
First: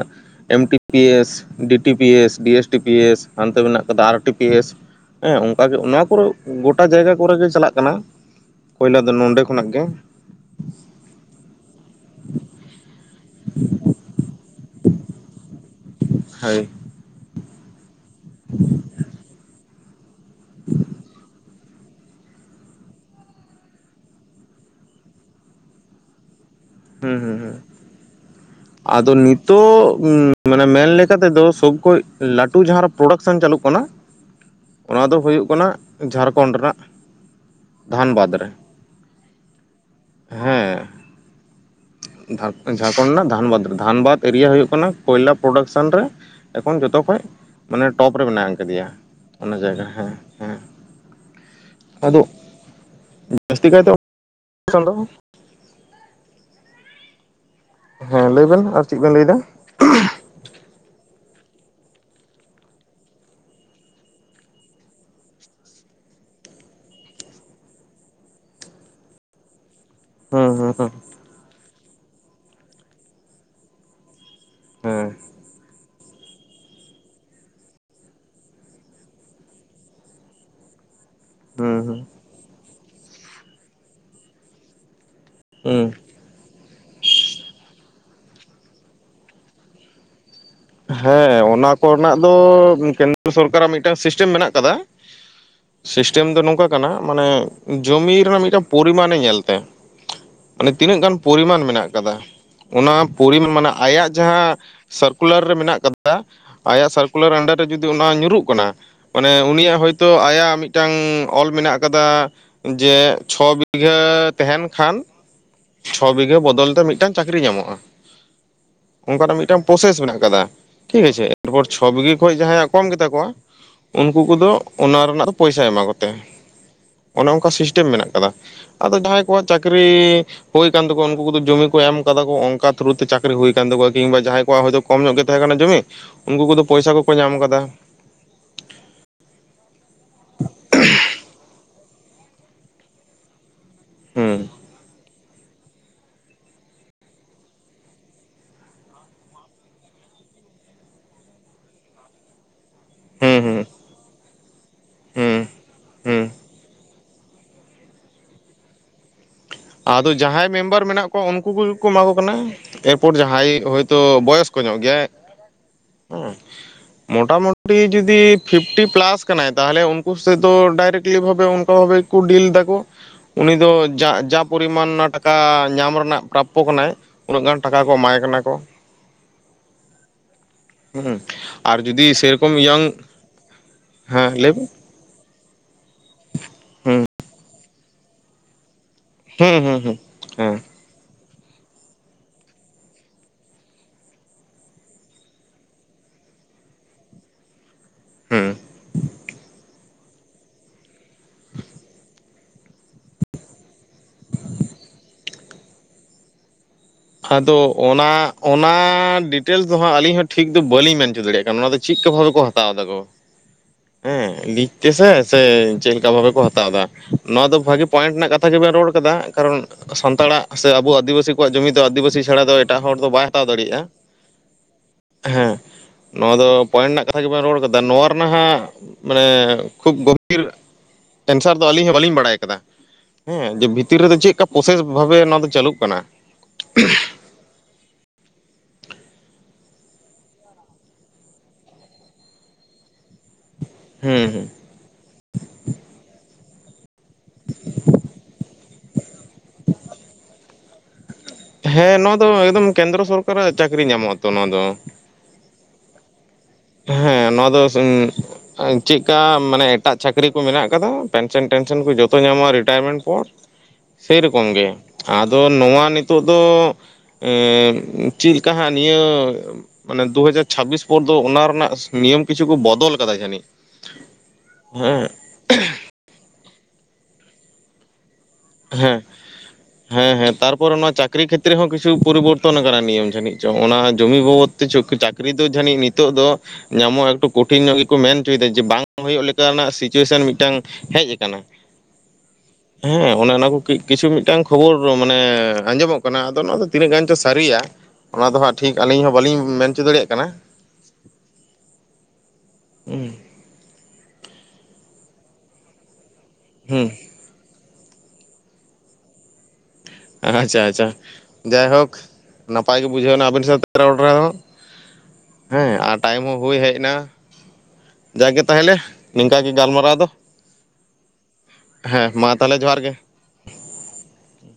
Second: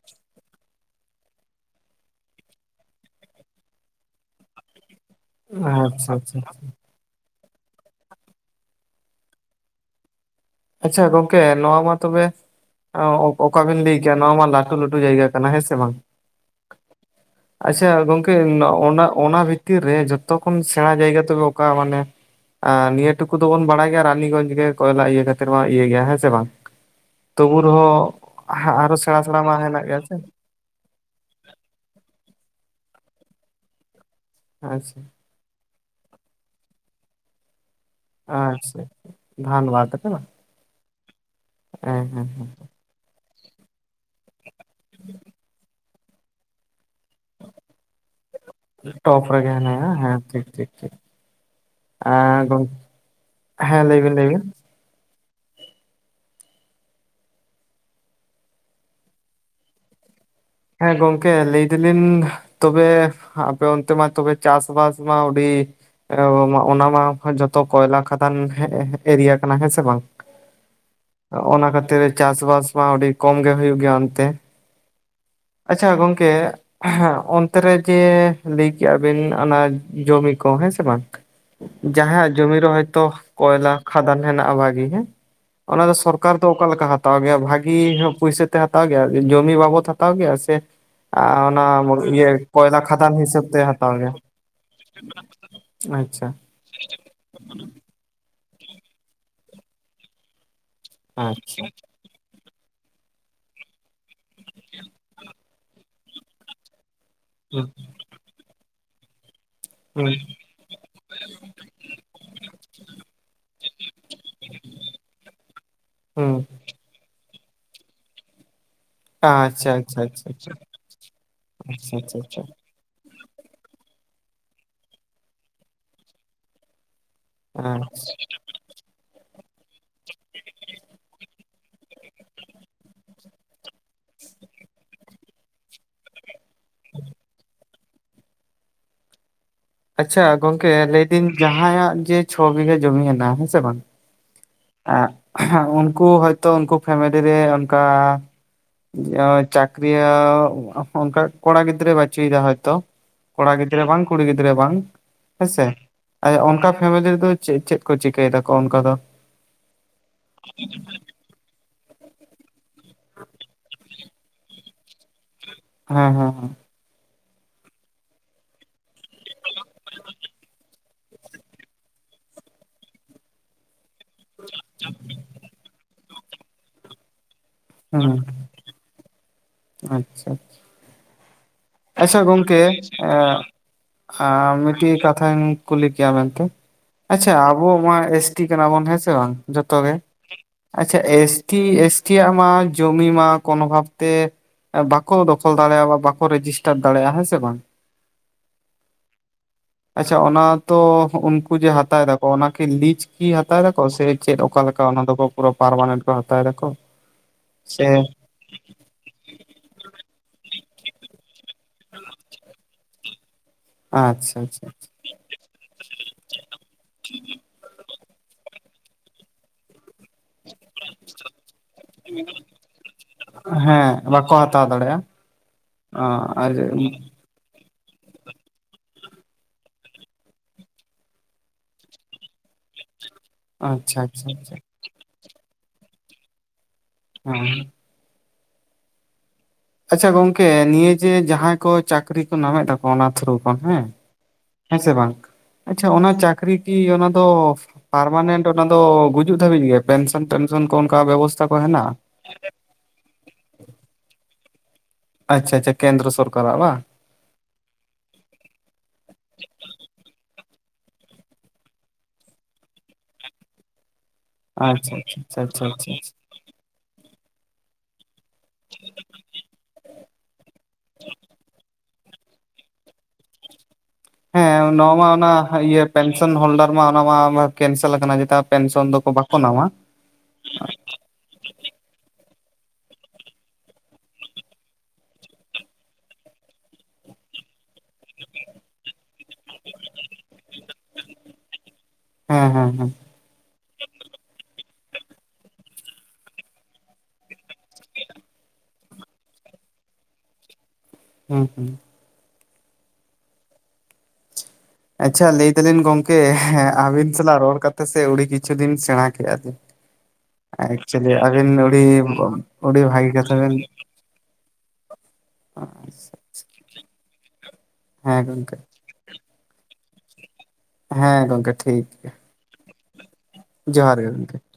M T P S, D T P S, D S T P S ᱦᱟᱸᱱᱛᱮ ᱢᱮᱱᱟᱜ ᱠᱟᱫᱟ ᱟᱨ ᱴᱤ ᱯᱤ ᱮᱥ, ᱦᱮᱸ ᱚᱱᱠᱟᱜᱮ ᱱᱚᱣᱟ ᱟᱪᱪᱷᱟ ᱠᱚᱨᱮ ᱟᱪᱪᱷᱟ ᱜᱚᱴᱟ ᱡᱟᱭᱜᱟ ᱠᱚᱨᱮ ᱜᱮ ᱪᱟᱞᱟᱜ ᱠᱟᱱᱟ, ᱠᱚᱭᱞᱟ ᱫᱚ ᱱᱚᱸᱰᱮ ᱠᱷᱚᱱᱟᱜ ᱜᱮ᱾ ᱟᱪᱪᱷᱟ ᱜᱚᱝᱠᱮ ᱱᱚᱣᱟ ᱢᱟ ᱛᱚᱵᱮ ᱟᱸ ᱚᱠᱟᱵᱤᱱ ᱞᱟᱹᱭ ᱠᱮᱭᱟ ᱱᱚᱣᱟ ᱢᱟ ᱞᱟᱹᱴᱩ ᱞᱟᱹᱴᱩ ᱡᱟᱭᱜᱟ ᱠᱟᱱᱟ ᱦᱮᱸ ᱥᱮ ᱵᱟᱝ? ᱦᱳᱭ ᱟᱪᱪᱷᱟ ᱜᱚᱝᱠᱮ ᱱᱚ ᱚᱱᱟ ᱚᱱᱟ ᱵᱷᱤᱛᱤᱨ ᱨᱮ ᱡᱷᱚᱛᱚ ᱠᱷᱚᱱ ᱥᱮᱬᱟ ᱡᱟᱭᱜᱟ ᱛᱚᱵᱮ ᱚ ᱠᱟ ᱢᱟᱱᱮ ᱱᱤᱭᱟᱹ ᱴᱩᱠᱩ ᱫᱚᱵᱚᱱ ᱵᱟᱲᱟᱭ ᱜᱮᱭᱟ ᱨᱟᱱᱤᱜᱚᱧᱡᱽ ᱜᱮ ᱠᱚᱭᱞᱟ ᱤᱭᱟᱹ ᱠᱟ ᱛᱮᱢᱟ ᱤᱭᱟᱹ ᱜᱮᱭᱟ ᱦᱮᱸ ᱥᱮ ᱵᱟᱝ? ᱦᱩᱸ ᱦᱩᱸ ᱦᱩᱸ ᱛᱚᱵᱩ ᱨᱮᱦᱚᱸ ᱟᱨᱚ ᱟᱫᱚ ᱥᱮᱬᱟ ᱥᱮᱬᱟ ᱢᱟ ᱦᱮᱱᱟᱜ ᱜᱮᱭᱟ ᱱᱤᱛᱚᱜ ᱥᱮ? ᱢᱟᱱᱮ ᱢᱮᱱ ᱞᱮᱠᱟᱛᱮᱫᱚ ᱥᱚᱵ ᱠᱷᱚᱡ ᱞᱟᱹᱴᱩ ᱡᱟᱦᱟᱸ ᱯᱨᱚᱰᱟᱠᱥᱮᱱ ᱪᱟᱹᱞᱩᱜ ᱠᱟᱱᱟ ᱟᱪᱪᱷᱟ ᱚᱱᱟ ᱫᱚ ᱦᱩᱭᱩᱜ ᱠᱟᱱᱟ ᱡᱷᱟᱲᱠᱷᱚᱱᱰ ᱨᱮᱱᱟᱜ, ᱫᱷᱟᱱᱵᱟᱫᱽ ᱨᱮ ᱟᱪᱪᱷᱟ ᱫᱷᱟᱱᱵᱟᱫᱽ ᱦᱮᱸ (unintelligible) ᱦᱮᱸ ᱦᱮᱸ ᱦᱮᱸ ᱡᱷᱟᱲᱠᱷᱚᱸᱰ ᱨᱮᱱᱟᱜ ᱫᱷᱟᱱᱵᱟᱫᱽ ᱫᱷᱟᱱᱵᱟᱫᱽ ᱮᱨᱤᱭᱟ ᱦᱩᱭᱩᱜ ᱠᱟᱱᱟ ᱠᱚᱭᱞᱟ ᱯᱨᱚᱰᱟᱠᱥᱚᱱ ᱨᱮ, ᱮᱠᱷᱚᱱ ᱡᱚᱛᱚᱠᱷᱚᱡ ᱢᱟᱱᱮ ᱴᱚᱯ ᱨᱮ ᱢᱮᱱᱟᱜ, ᱟᱠᱟᱫᱮᱭᱟ ᱴᱚᱯ ᱨᱮᱜᱮ ᱢᱮᱱᱟᱭᱟ ᱦᱮᱸ ᱴᱷᱤᱠ ᱴᱷᱤᱠ ᱴᱷᱤᱠ ᱟᱫᱚ ᱟᱸ ᱜᱚᱝ ᱡᱟᱹᱥᱛᱤ ᱦᱮᱸ, ᱠᱟᱭᱛᱮ ᱞᱟᱹᱭ ᱵᱤᱱ ᱞᱟᱹᱭ ᱵᱤᱱ (unintelligible) ᱦᱮᱸ ᱞᱟᱹᱭ ᱵᱮᱱ ᱟᱨ ᱪᱮᱫ ᱵᱮᱱ ᱞᱟᱹᱭ ᱫᱟ? ᱦᱮᱸ ᱜᱚᱝᱠᱮ ᱞᱟᱹᱭ ᱫᱟᱹᱞᱤᱧ ᱛᱚᱵᱮ ᱟᱯᱮ ᱚᱱᱛᱮ ᱢᱟ ᱛᱚᱵᱮ ᱪᱟᱥᱵᱟᱥ ᱢᱟ ᱚᱰᱤ ᱚᱱᱟ ᱢᱟ ᱡᱷᱚᱛᱚ ᱠᱚᱭᱞᱟ ᱠᱷᱟᱫᱟᱱ ᱮᱨᱤᱭᱟ ᱠᱟᱱᱟ ᱦᱮᱸ ᱥᱮ ᱵᱟᱝ? ᱦᱩᱸ ᱦᱩᱸ ᱦᱩᱸᱜ ᱚᱱᱟ ᱠᱷᱟᱹᱛᱤᱨ ᱪᱟᱥᱵᱟᱥ ᱢᱟ ᱟᱹᱰᱤ ᱠᱚᱢ ᱜᱮ ᱦᱩᱭᱩᱜ ᱜᱮᱭᱟ ᱚᱱᱛᱮ, ᱦᱮᱸ ᱟᱪᱪᱷᱟ ᱜᱚᱝᱠᱮ ᱦᱮᱸ ᱚᱱᱛᱮ ᱨᱮ ᱡᱮ ᱞᱟᱹᱭ ᱠᱮᱜᱼᱟ ᱵᱤᱱ ᱚᱱᱟ ᱡᱚᱢᱤ ᱠᱚ ᱦᱮᱸ ᱥᱮ ᱵᱟᱝ, ᱦᱩᱸ ᱦᱩᱸ ᱡᱟᱦᱟᱸᱭᱟᱜ ᱡᱚᱢᱤ ᱨᱮ ᱦᱚᱭ ᱛᱳ ᱠᱚᱭᱞᱟ ᱠᱷᱟᱫᱟᱱ ᱦᱮᱱᱟᱜᱼᱟ ᱵᱷᱟᱹᱜᱤ ᱦᱮᱸ ᱚᱱᱟ ᱦᱩᱸ ᱫᱚ ᱥᱚᱨ ᱥᱚᱨᱠᱟᱨ ᱫᱚ ᱚᱠᱟᱞᱮᱠᱟ ᱦᱟᱛᱟᱣ ᱜᱮᱭᱟ ᱵᱷᱟᱹᱜᱤ ᱯᱩᱭᱥᱟᱛᱮ ᱦᱟᱛᱟᱣ ᱜᱮᱭᱟ ᱡᱚᱢᱤ ᱵᱟᱵᱚᱫ ᱦᱟᱛᱟᱣ ᱜᱮᱭᱟ ᱥᱮ, ᱦᱮᱸ ᱚᱱᱟ ᱠᱚᱨᱮᱱᱟᱜ ᱤᱭᱟᱹ ᱫᱚ ᱠᱚᱭᱞᱟ ᱠᱷᱟᱫᱟᱱ ᱠᱟᱹᱢᱤ ᱦᱤᱥᱟᱹᱵ ᱛᱮ ᱥᱚᱨᱠᱟᱨᱟᱜ ᱦᱟᱛᱟᱣ ᱢᱤᱫᱴᱟᱝ ᱜᱮᱭᱟ ᱥᱤᱥᱴᱮᱢ ᱢᱮᱱᱟᱜ ᱠᱟᱫᱟ᱾ ᱟᱪᱪᱷᱟ ᱥᱤᱥᱴᱮᱢ ᱫᱚ ᱱᱚᱝᱠᱟ ᱠᱟᱱᱟ ᱢᱟᱱᱮ, ᱡᱚᱢᱤ ᱨᱮᱱᱟᱜ ᱢᱤᱫᱴᱟᱝ ᱯᱚᱨᱤᱢᱟᱱᱮ ᱧᱮᱞ ᱛᱮ ᱢᱟᱱᱮ ᱛᱤᱱᱟᱹᱜ ᱜᱟᱱ ᱯᱚᱨᱤᱢᱟᱱ ᱟᱪᱪᱷᱟ ᱢᱮᱱᱟᱜ ᱟᱠᱟᱫᱟ᱾ ᱚᱱᱟ ᱯᱚᱨᱤᱢᱟᱱ ᱢᱟᱱᱮ ᱟᱭᱟᱜ ᱡᱟᱦᱟᱸ ᱥᱟᱨᱠᱩᱞᱟᱨ ᱨᱮ ᱢᱮᱱᱟᱜ ᱠᱟᱫᱟ, ᱟᱭᱟᱜ ᱥᱟᱨᱠᱩᱞᱟᱨ ᱟᱱᱰᱟᱨ ᱨᱮ ᱦᱩᱸ ᱡᱩᱫᱤ ᱚᱱᱟ ᱧᱩᱨᱩᱜ ᱠᱟᱱᱟ ᱢᱟᱱᱮ ᱩᱱᱤᱭᱟᱜ ᱦᱳᱭ ᱦᱩᱸ ᱛᱳ ᱟᱭᱟᱜ ᱢᱤᱫᱴᱟᱝ ᱚᱞ ᱢᱮᱱᱟᱜ ᱟᱠᱟᱫᱟ ᱡᱮ ᱪᱷᱚ ᱵᱤᱜᱷᱟᱹ ᱛᱟᱸᱦᱮᱱ ᱠᱷᱟᱱ ᱪᱷᱚ ᱦᱩᱸ ᱵᱤᱜᱷᱟᱹ ᱵᱚᱫᱚᱞ ᱛᱮ ᱢᱤᱫᱴᱟᱝ ᱪᱟᱹᱠᱨᱤ ᱧᱟᱢᱚᱜᱼᱟ᱾ ᱚᱱᱠᱟᱱᱟᱜ ᱢᱤᱫᱴᱟᱝ ᱟᱪᱪᱷᱟ ᱟᱪᱪᱷᱟ ᱯᱨᱚᱥᱮᱥ ᱢᱮᱱᱟᱜ ᱟᱪᱪᱷᱟ ᱟᱠᱟᱫᱟ ᱟᱪᱪᱷᱟ ᱴᱷᱤᱠ ᱟᱪᱷᱮ ᱮᱨᱯᱚᱨ ᱪᱷᱚ ᱟᱪᱪᱷᱟ ᱵᱤᱜᱤ ᱠᱷᱚᱱ ᱟᱪᱪᱷᱟ ᱡᱟᱦᱟᱸᱭᱟᱜ ᱠᱚᱢ ᱜᱮᱛᱟ ᱠᱚᱣᱟ ᱩᱱᱠᱩ ᱠᱚᱫᱚ ᱚᱱᱟ ᱨᱮᱱᱟᱜ ᱫᱚ ᱯᱚᱭᱥᱟᱭ ᱮᱢᱟ ᱠᱚᱛᱮ, ᱚᱱᱮ ᱚᱱᱠᱟ ᱥᱤᱥᱴᱮᱢ ᱟᱪᱪᱷᱟ ᱢᱮᱱᱟᱜ ᱟᱠᱟᱫᱟ ᱟᱫᱚ ᱡᱟᱦᱟᱸᱭ ᱠᱚᱣᱟᱜ ᱪᱟᱹᱠᱨᱤ ᱦᱩᱭ ᱠᱟᱱ ᱛᱟᱠᱚᱣᱟ ᱩᱱᱠᱩ ᱠᱚᱫᱚ ᱡᱚᱢᱤ ᱠᱚ ᱮᱢ ᱠᱟᱫᱟ ᱠᱚ ᱚᱱᱠᱟ ᱛᱷᱨᱩ ᱛᱮ ᱪᱟᱹᱠᱨᱤ ᱦᱩᱭ ᱠᱟᱱ ᱛᱟᱠᱚᱣᱟ ᱠᱤᱢᱵᱟ ᱡᱟᱦᱟᱸᱭ ᱠᱚᱣᱟᱜ ᱦᱚᱭ ᱛᱳ ᱠᱚᱢ ᱧᱚᱜ ᱜᱮ ᱛᱟᱦᱮᱸ ᱠᱟᱱᱟ ᱡᱚᱢᱤ ᱩᱱᱠᱩ ᱠᱚᱫᱚ ᱯᱚᱭᱥᱟ ᱠᱚᱠᱚ ᱧᱟᱢ ᱟᱠᱟᱫᱟ᱾ ᱟᱪᱷᱟ ᱜᱚᱝᱠᱮ ᱞᱟᱹᱭ ᱫᱟᱹᱧ ᱡᱟᱦᱟᱸᱭᱟᱜ ᱡᱮ ᱪᱷᱚ ᱵᱤᱜᱷᱟᱹ ᱡᱚᱢᱤ ᱢᱮᱱᱟᱜᱼᱟ ᱦᱮᱸᱥᱮ ᱵᱟᱝ, ᱦᱮᱸ ᱩᱱᱠᱩ ᱦᱚᱭ ᱛᱚ ᱩᱱᱠᱩ ᱯᱷᱮᱢᱮᱞᱤ ᱨᱮ ᱚᱱᱠᱟ ᱪᱟᱹᱠᱨᱤᱭᱟ ᱚᱱᱠᱟ ᱠᱚᱲᱟ ᱜᱤᱫᱽᱨᱟᱹ ᱵᱟᱪᱩᱭ ᱮᱫᱟ ᱦᱚᱭ ᱛᱚ ᱦᱩᱸ ᱠᱚᱲᱟ ᱦᱩᱸ ᱜᱤᱫᱽᱨᱟᱹ ᱵᱟᱝ ᱠᱩᱲᱤ ᱜᱤᱫᱽᱨᱟᱹ ᱵᱟᱝ ᱦᱩᱸ ᱦᱮᱸ ᱥᱮ ᱦᱩᱸ ᱮ ᱚᱱᱠᱟ ᱯᱷᱮᱢᱮᱞᱤ ᱨᱮᱫᱚ ᱪᱮᱫ ᱪᱮᱫ ᱠᱚ ᱪᱤᱠᱟᱹᱭ ᱫᱟᱠᱚ ᱚᱱᱠᱟ ᱫᱚ? ᱟᱫᱚ ᱡᱟᱦᱟᱸᱭ ᱢᱮᱢᱵᱟᱨ ᱢᱮᱱᱟᱜ ᱠᱚᱣᱟ ᱩᱱᱠᱩ ᱠᱚᱜᱮ ᱠᱚ ᱮᱢᱟ ᱠᱚ ᱠᱟᱱᱟ ᱮᱨ ᱯᱚᱨ ᱡᱟᱦᱟᱸᱭ ᱦᱚᱭ ᱛᱚ ᱵᱚᱭᱚᱥ ᱠᱚᱜ ᱧᱚᱜ ᱜᱮᱭᱟᱭ ᱦᱮᱸ ᱦᱮᱸ ᱦᱩᱸ ᱦᱮᱸ ᱢᱚᱴᱟ ᱢᱩᱴᱤ ᱡᱩᱫᱤ ᱯᱷᱤᱯᱴᱤ ᱯᱞᱟᱥ ᱠᱟᱱᱟᱭ ᱛᱟᱦᱚᱞᱮ ᱩᱱᱠᱩ ᱥᱮᱫ ᱫᱚ ᱰᱟᱭᱨᱮᱠᱴᱞᱤ ᱵᱷᱟᱵᱮ ᱚᱱᱠᱟ ᱵᱷᱟᱵᱮ ᱠᱩ ᱰᱤᱞ ᱫᱟᱠᱚ ᱩᱱᱤ ᱫᱚ ᱡᱟ ᱡᱟ ᱯᱚᱨᱤᱢᱟᱱ ᱚᱱᱟ ᱴᱟᱠᱟ ᱧᱟᱢ ᱨᱮᱱᱟᱜ ᱯᱨᱟᱯᱚ ᱠᱟᱱᱟᱭ, ᱩᱱᱟᱹᱜ ᱜᱟᱱ ᱴᱟᱠᱟ ᱠᱚ ᱮᱢᱟᱭ ᱦᱩᱸ ᱠᱟᱱᱟ ᱠᱚ ᱟᱪᱪᱷᱟ ᱦᱩᱸ ᱟᱨ ᱡᱩᱫᱤ ᱟᱪᱷᱟ ᱥᱮᱨᱚᱠᱚᱢ ᱜᱚᱢᱠᱮ ᱮᱸᱜ ᱤᱭᱚᱝ ᱦᱮᱸ ᱟᱸ ᱞᱟᱹᱭ ᱵᱤᱱ ᱢᱤᱫᱴᱤᱡ ᱠᱟᱛᱷᱟᱧ ᱠᱩᱞᱤ ᱠᱮᱭᱟ ᱢᱮᱱᱛᱮ, ᱦᱩᱸ ᱟᱪᱷᱟ ᱟᱵᱚ ᱢᱟ ᱮᱥ ᱴᱤ ᱠᱟᱱᱟ ᱵᱚᱱ ᱦᱮᱸ ᱥᱮ ᱵᱟᱝ ᱦᱩᱸ ᱦᱩᱸ ᱡᱷᱚᱛᱚᱜ ᱜᱮ? ᱦᱩᱸ ᱦᱮᱸ ᱟᱪᱷᱟ ᱮᱥ ᱴᱤ, ᱮᱥ ᱴᱤ ᱟᱜ ᱢᱟ ᱡᱚᱢᱤ ᱢᱟ ᱠᱚᱱᱚ ᱵᱷᱟᱵ ᱛᱮ ᱵᱟᱠᱚ ᱫᱚᱠᱷᱚᱞ ᱫᱟᱲᱮᱭᱟᱜᱼᱟ, ᱵᱟ ᱵᱟᱠᱚ ᱨᱮᱡᱤᱥᱴᱟᱨ ᱫᱟᱲᱮᱭᱟᱜᱼᱟ ᱦᱮᱸ ᱥᱮ ᱵᱟᱝ? ᱦᱩᱸ᱾ ᱟᱪᱷᱟ ᱚᱱᱟ ᱛᱚ ᱩᱱᱠᱩ ᱡᱮ ᱦᱟᱛᱟᱣ ᱫᱟ ᱚᱱᱟ ᱠᱤ ᱞᱤᱡ ᱠᱤ ᱦᱟᱛᱟᱣ ᱫᱟᱠᱚ? ᱥᱮ ᱪᱮᱫ ᱚᱠᱟ ᱞᱮᱠᱟ ᱚᱱᱟ ᱫᱚᱠᱚ ᱯᱩᱨᱟ ᱯᱟᱨᱢᱟᱱᱮᱱᱴ ᱠᱚ ᱦᱟᱛᱟᱣ ᱫᱟᱠᱚ᱾ ᱟᱫᱚ ᱥᱮ ᱚᱱᱟ ᱚᱱᱟ ᱰᱤᱴᱮᱞᱥ ᱫᱚ ᱦᱟᱸᱜ ᱟᱹᱞᱤᱧ ᱦᱚᱸ ᱴᱷᱤᱠ ᱫᱚ ᱵᱟᱹᱞᱤᱧ ᱢᱮᱱ ᱚᱪᱚ ᱫᱟᱲᱮᱭᱟᱜ ᱠᱟᱱᱟ, ᱚᱱᱟ ᱫᱚ ᱪᱮᱫᱠᱟ ᱵᱷᱟᱵᱮ ᱠᱚ ᱦᱟᱛᱟᱣ ᱫᱟ ᱠᱚ᱾ ᱦᱮᱸ ᱟᱪᱪᱷᱟ ᱟᱪᱪᱷᱟ ᱞᱤᱡ ᱛᱮᱥᱮ ᱥᱮ ᱪᱮᱫ ᱞᱮᱠᱟ ᱵᱷᱟᱵᱮ ᱠᱚ ᱦᱟᱛᱟᱣ ᱫᱟ, ᱱᱚᱣᱟ ᱫᱚ ᱵᱷᱟᱜᱮ ᱯᱚᱭᱮᱱᱴ ᱨᱮᱱᱟᱜ ᱠᱟᱛᱷᱟ ᱜᱮᱵᱮᱱ ᱨᱚᱲ ᱠᱟᱫᱟ ᱠᱟᱨᱚᱱ ᱥᱟᱱᱛᱟᱲᱟᱜ ᱥᱮ ᱟᱵᱚ ᱟᱹᱫᱤᱵᱟᱹᱥᱤ ᱠᱚᱣᱟᱜ ᱡᱚᱢᱤ ᱫᱚ ᱟᱹᱫᱤᱵᱟᱹᱥᱤ ᱪᱷᱟᱲᱟ ᱫᱚ ᱮᱴᱟᱜ ᱦᱚᱲ ᱫᱚ ᱵᱟᱭ ᱦᱟᱛᱟᱣ ᱫᱟᱲᱮ ᱦᱮᱸ ᱵᱟᱠᱚ ᱦᱟᱛᱟᱣ ᱫᱟᱲᱮᱭᱟᱜᱼᱟ ᱦᱮᱸ ᱚ, ᱱᱚᱣᱟ ᱫᱚ ᱟᱨ ᱯᱚᱭᱮᱱᱴ ᱨᱮᱱᱟᱜ ᱠᱟᱛᱷᱟ ᱜᱮᱵᱚᱱ ᱨᱚᱲ ᱠᱟᱫᱟ ᱱᱚᱣᱟ ᱨᱮᱱᱟᱜ ᱦᱟᱸᱜ ᱢᱟᱱᱮ ᱠᱷᱩᱵ ᱜᱚᱵᱷᱟᱹᱜᱤᱨ ᱮᱱᱥᱟᱨ ᱫᱚ ᱟᱹᱞᱤᱧ ᱦᱚᱸ ᱵᱟᱹᱞᱤᱧ ᱵᱟᱲᱟᱭ ᱠᱟᱫᱟ᱾ ᱦᱮᱸ ᱡᱮ ᱵᱷᱤᱛᱤᱨ ᱟᱪᱪᱷᱟ ᱨᱮᱫᱚ ᱟᱪᱪᱷᱟ ᱪᱮᱫ ᱠᱟ ᱟᱪᱪᱷᱟ ᱯᱨᱚᱥᱮᱥ ᱵᱷᱟᱵᱮ ᱱᱚᱣᱟ ᱫᱚ ᱪᱟᱹᱞᱩᱜ ᱠᱟᱱᱟ᱾ (inaudible) ᱟᱪᱷᱟ ᱜᱚᱝᱠᱮ ᱱᱤᱭᱟᱹ ᱡᱮ ᱡᱟᱦᱟᱸᱭ ᱠᱚ ᱪᱟᱹᱠᱨᱤ ᱠᱚ ᱧᱟᱢᱮᱫ ᱟᱠᱚ ᱚᱱᱟ ᱛᱷᱚᱨᱩ ᱠᱷᱚᱱ ᱦᱮᱸ ᱦᱩᱸ ᱦᱩᱸ᱾ ᱦᱮᱸ ᱥᱮ ᱵᱟᱝ? ᱟᱪᱪᱷᱟ ᱚᱱᱟ ᱪᱟᱹᱠᱨᱤ ᱠᱤ ᱚᱱᱟ ᱫᱚ ᱯᱟᱨᱢᱟᱱᱮᱱᱴ ᱚᱱᱟ ᱫᱚ ᱜᱩᱡᱩᱜ ᱫᱷᱟᱹᱵᱤᱡ ᱜᱮ ᱯᱮᱱ ᱥᱮᱱ, ᱯᱮᱱᱥᱚᱱ ᱠᱚ ᱚᱱᱠᱟ ᱵᱮᱵᱚᱥᱛᱟ ᱠᱚ ᱦᱮᱱᱟᱜᱼᱟ? ᱦᱮᱸ ᱱᱚᱣᱟ ᱫᱚ ᱮᱠᱫᱚᱢ ᱠᱮᱱᱫᱨᱚ ᱥᱚᱨᱠᱟᱨᱟᱜ ᱪᱟᱹᱠᱨᱤ ᱧᱟᱢᱚᱜ ᱟᱛᱚ ᱱᱚᱣᱟ ᱫᱚ᱾ ᱟᱪᱷᱟ ᱪᱷᱟ ᱠᱮᱱᱫᱨᱚ ᱥᱚᱨᱠᱟᱨᱟᱜ ᱵᱟᱝ? ᱦᱮᱸ ᱱᱚᱣᱟ ᱫᱚ ᱥᱚ ᱩᱸ ᱪᱮᱜᱠᱟ ᱢᱟᱱᱮ ᱮᱴᱟᱜ ᱪᱟᱹᱠᱨᱤ ᱠᱚ ᱢᱮᱱᱟᱜ ᱠᱟᱫᱟ ᱯᱮᱱᱥᱮᱱ ᱴᱮᱱᱥᱮᱱ ᱠᱚ ᱡᱷᱚᱛᱚ ᱧᱟᱢᱚᱜᱼᱟ ᱨᱤᱴᱟᱭᱟᱨᱢᱮᱱᱴ ᱯᱚᱨ᱾ (inaudible) ᱥᱮᱨᱚᱠᱚᱢ ᱜᱮ ᱟᱪᱪᱷᱟ ᱟᱪᱪᱷᱟ ᱟᱫᱚ ᱟᱪᱪᱷᱟ ᱟᱪᱪᱷᱟ ᱱᱚᱣᱟ ᱟᱪᱪᱷᱟ ᱱᱤᱛᱳᱜ ᱫᱚ ᱮᱸ ᱪᱮᱫ ᱞᱮᱠᱟ ᱦᱟᱸᱜ ᱱᱤᱭᱟᱹ ᱢᱟᱱᱮ ᱫᱩ ᱦᱟᱡᱟᱨ ᱪᱷᱟᱵᱵᱤᱥ ᱯᱚᱨ ᱫᱚ ᱚᱱᱟ ᱨᱮᱱᱟᱜ ᱱᱤᱭᱚᱢ ᱠᱤᱪᱷᱩ ᱠᱚ ᱵᱚᱫᱚᱞ ᱠᱟᱫᱟ ᱠᱚ ᱡᱟᱹᱱᱤᱡ᱾ ᱦᱮᱸ ᱱᱚᱣᱟ ᱢᱟ ᱚᱱᱟ ᱤᱭᱟᱹ ᱯᱮᱱᱥᱚᱱ ᱦᱳᱞᱰᱟᱨ ᱢᱟ ᱚᱱᱟ ᱢᱟ ᱠᱮᱱᱥᱮᱞ ᱠᱟᱱᱟ ᱡᱮᱴᱟ ᱯᱮᱱᱥᱚᱱ ᱦᱮᱸ ᱫᱚᱠᱚ ᱵᱟᱠᱚ ᱱᱟᱢᱟ᱾ ᱦᱮᱸ ᱦᱮᱸ ᱛᱟᱨᱯᱚᱨ ᱚᱱᱟ ᱪᱟᱠᱨᱤ ᱠᱷᱮᱛᱨᱮ ᱦᱚᱸ ᱠᱤᱪᱷᱩ ᱯᱚᱨᱤᱵᱚᱨᱛᱚᱱ ᱟᱠᱟᱱᱟ ᱱᱤᱭᱚᱢ ᱡᱟᱹᱱᱤᱡ ᱪᱚᱝ, ᱚᱱᱟ ᱡᱚᱢᱤ ᱵᱟᱵᱚᱛ ᱛᱮᱪᱚ ᱪᱟᱹᱠᱨᱤ ᱫᱚ ᱡᱟᱹᱱᱤᱡ ᱱᱤᱛᱚᱜ ᱫᱚ ᱧᱟᱢᱚᱜ ᱮᱠᱴᱩ ᱠᱚᱴᱷᱤᱱ ᱧᱚᱜ ᱜᱮᱠᱚ ᱢᱮᱱ ᱦᱚᱪᱚᱭᱮᱫᱟ ᱡᱮ ᱵᱟᱝ ᱦᱩᱭᱩᱜ ᱞᱮᱠᱟᱱᱟᱜ ᱥᱤᱪᱩᱭᱮᱥᱚᱱ ᱢᱤᱫᱴᱟᱝ ᱦᱮᱡ ᱟᱠᱟᱱᱟ ᱦᱮᱸ᱾ ᱚᱱᱮ ᱚᱱᱟ ᱠᱚ ᱠᱟᱹᱪ ᱠᱤᱪᱷᱩ ᱢᱤᱫᱴᱟᱝ ᱠᱷᱚᱵᱚᱨ ᱢᱟᱱᱮ ᱟᱸᱡᱚᱢᱚᱜ ᱠᱟᱱᱟ, ᱟᱫᱚ ᱚᱱᱟ ᱫᱚ ᱛᱤᱱᱟᱹᱜ ᱜᱟᱱ ᱪᱚ ᱥᱟᱹᱨᱤᱭᱟ ᱚᱱᱟ ᱫᱚ ᱦᱟᱸᱜ ᱴᱷᱤᱠ ᱟᱹᱞᱤᱧ ᱦᱚᱸ ᱵᱟᱹᱞᱤᱧ ᱢᱮᱱ ᱚᱪᱚ ᱫᱟᱲᱮᱭᱟᱜ ᱠᱟᱱᱟ᱾ ᱦᱩᱸ ᱦᱩᱸ᱾ ᱦᱩᱸ᱾ ᱟᱪᱪᱷᱟ ᱞᱟᱹᱭ ᱫᱟᱞᱤᱧ ᱜᱚᱝᱠᱮ ᱦᱩᱸ ᱟᱹᱵᱤᱱ ᱥᱟᱞᱟᱜ ᱨᱚᱲ ᱠᱟᱛᱮ ᱥᱮ ᱟ. ᱰᱤ ᱠᱤᱪᱷᱩ ᱞᱤᱧ ᱥᱮᱬᱟ ᱠᱮᱜᱼᱟ ᱞᱤᱧ᱾ ᱟᱪᱪᱷᱟ ᱟᱪᱪᱷᱟ ᱮᱠᱪᱩᱭᱮᱞᱤ ᱟᱹᱵᱤᱱ ᱟᱹᱰᱤ ᱡᱟᱭᱦᱳᱠ ᱱᱟᱯᱟᱭ ᱟᱹᱰᱤ ᱜᱮ ᱵᱷᱟᱹᱜᱤ ᱵᱩᱡᱷᱟᱹᱣ ᱮᱱᱟ ᱠᱟᱛᱷᱟ ᱟᱵᱤᱱ ᱵᱤᱱ ᱥᱟᱶᱛᱮ ᱨᱚᱲ ᱨᱮᱦᱚᱸ, ᱦᱮᱸ ᱟᱨ ᱴᱟᱭᱤᱢ ᱦᱚᱸ ᱦᱩᱭ ᱦᱮᱡ ᱱᱟ᱾ ᱦᱮᱸ ᱡᱟᱜᱮ ᱜᱚᱝᱠᱮ ᱛᱟᱦᱚᱞᱮ ᱱᱤᱝᱠᱮ ᱜᱟᱞᱢᱟᱨᱟᱣ ᱫᱚ᱾ ᱦᱮᱸ ᱜᱚᱝᱠᱮ ᱴᱷᱤᱠ ᱾ ᱛᱟᱦᱞᱮ ᱡᱚᱦᱟᱨ ᱜᱮ ᱾ ᱡᱚᱦᱟᱨ ᱜᱮ ᱜᱚᱝᱠᱮ ᱾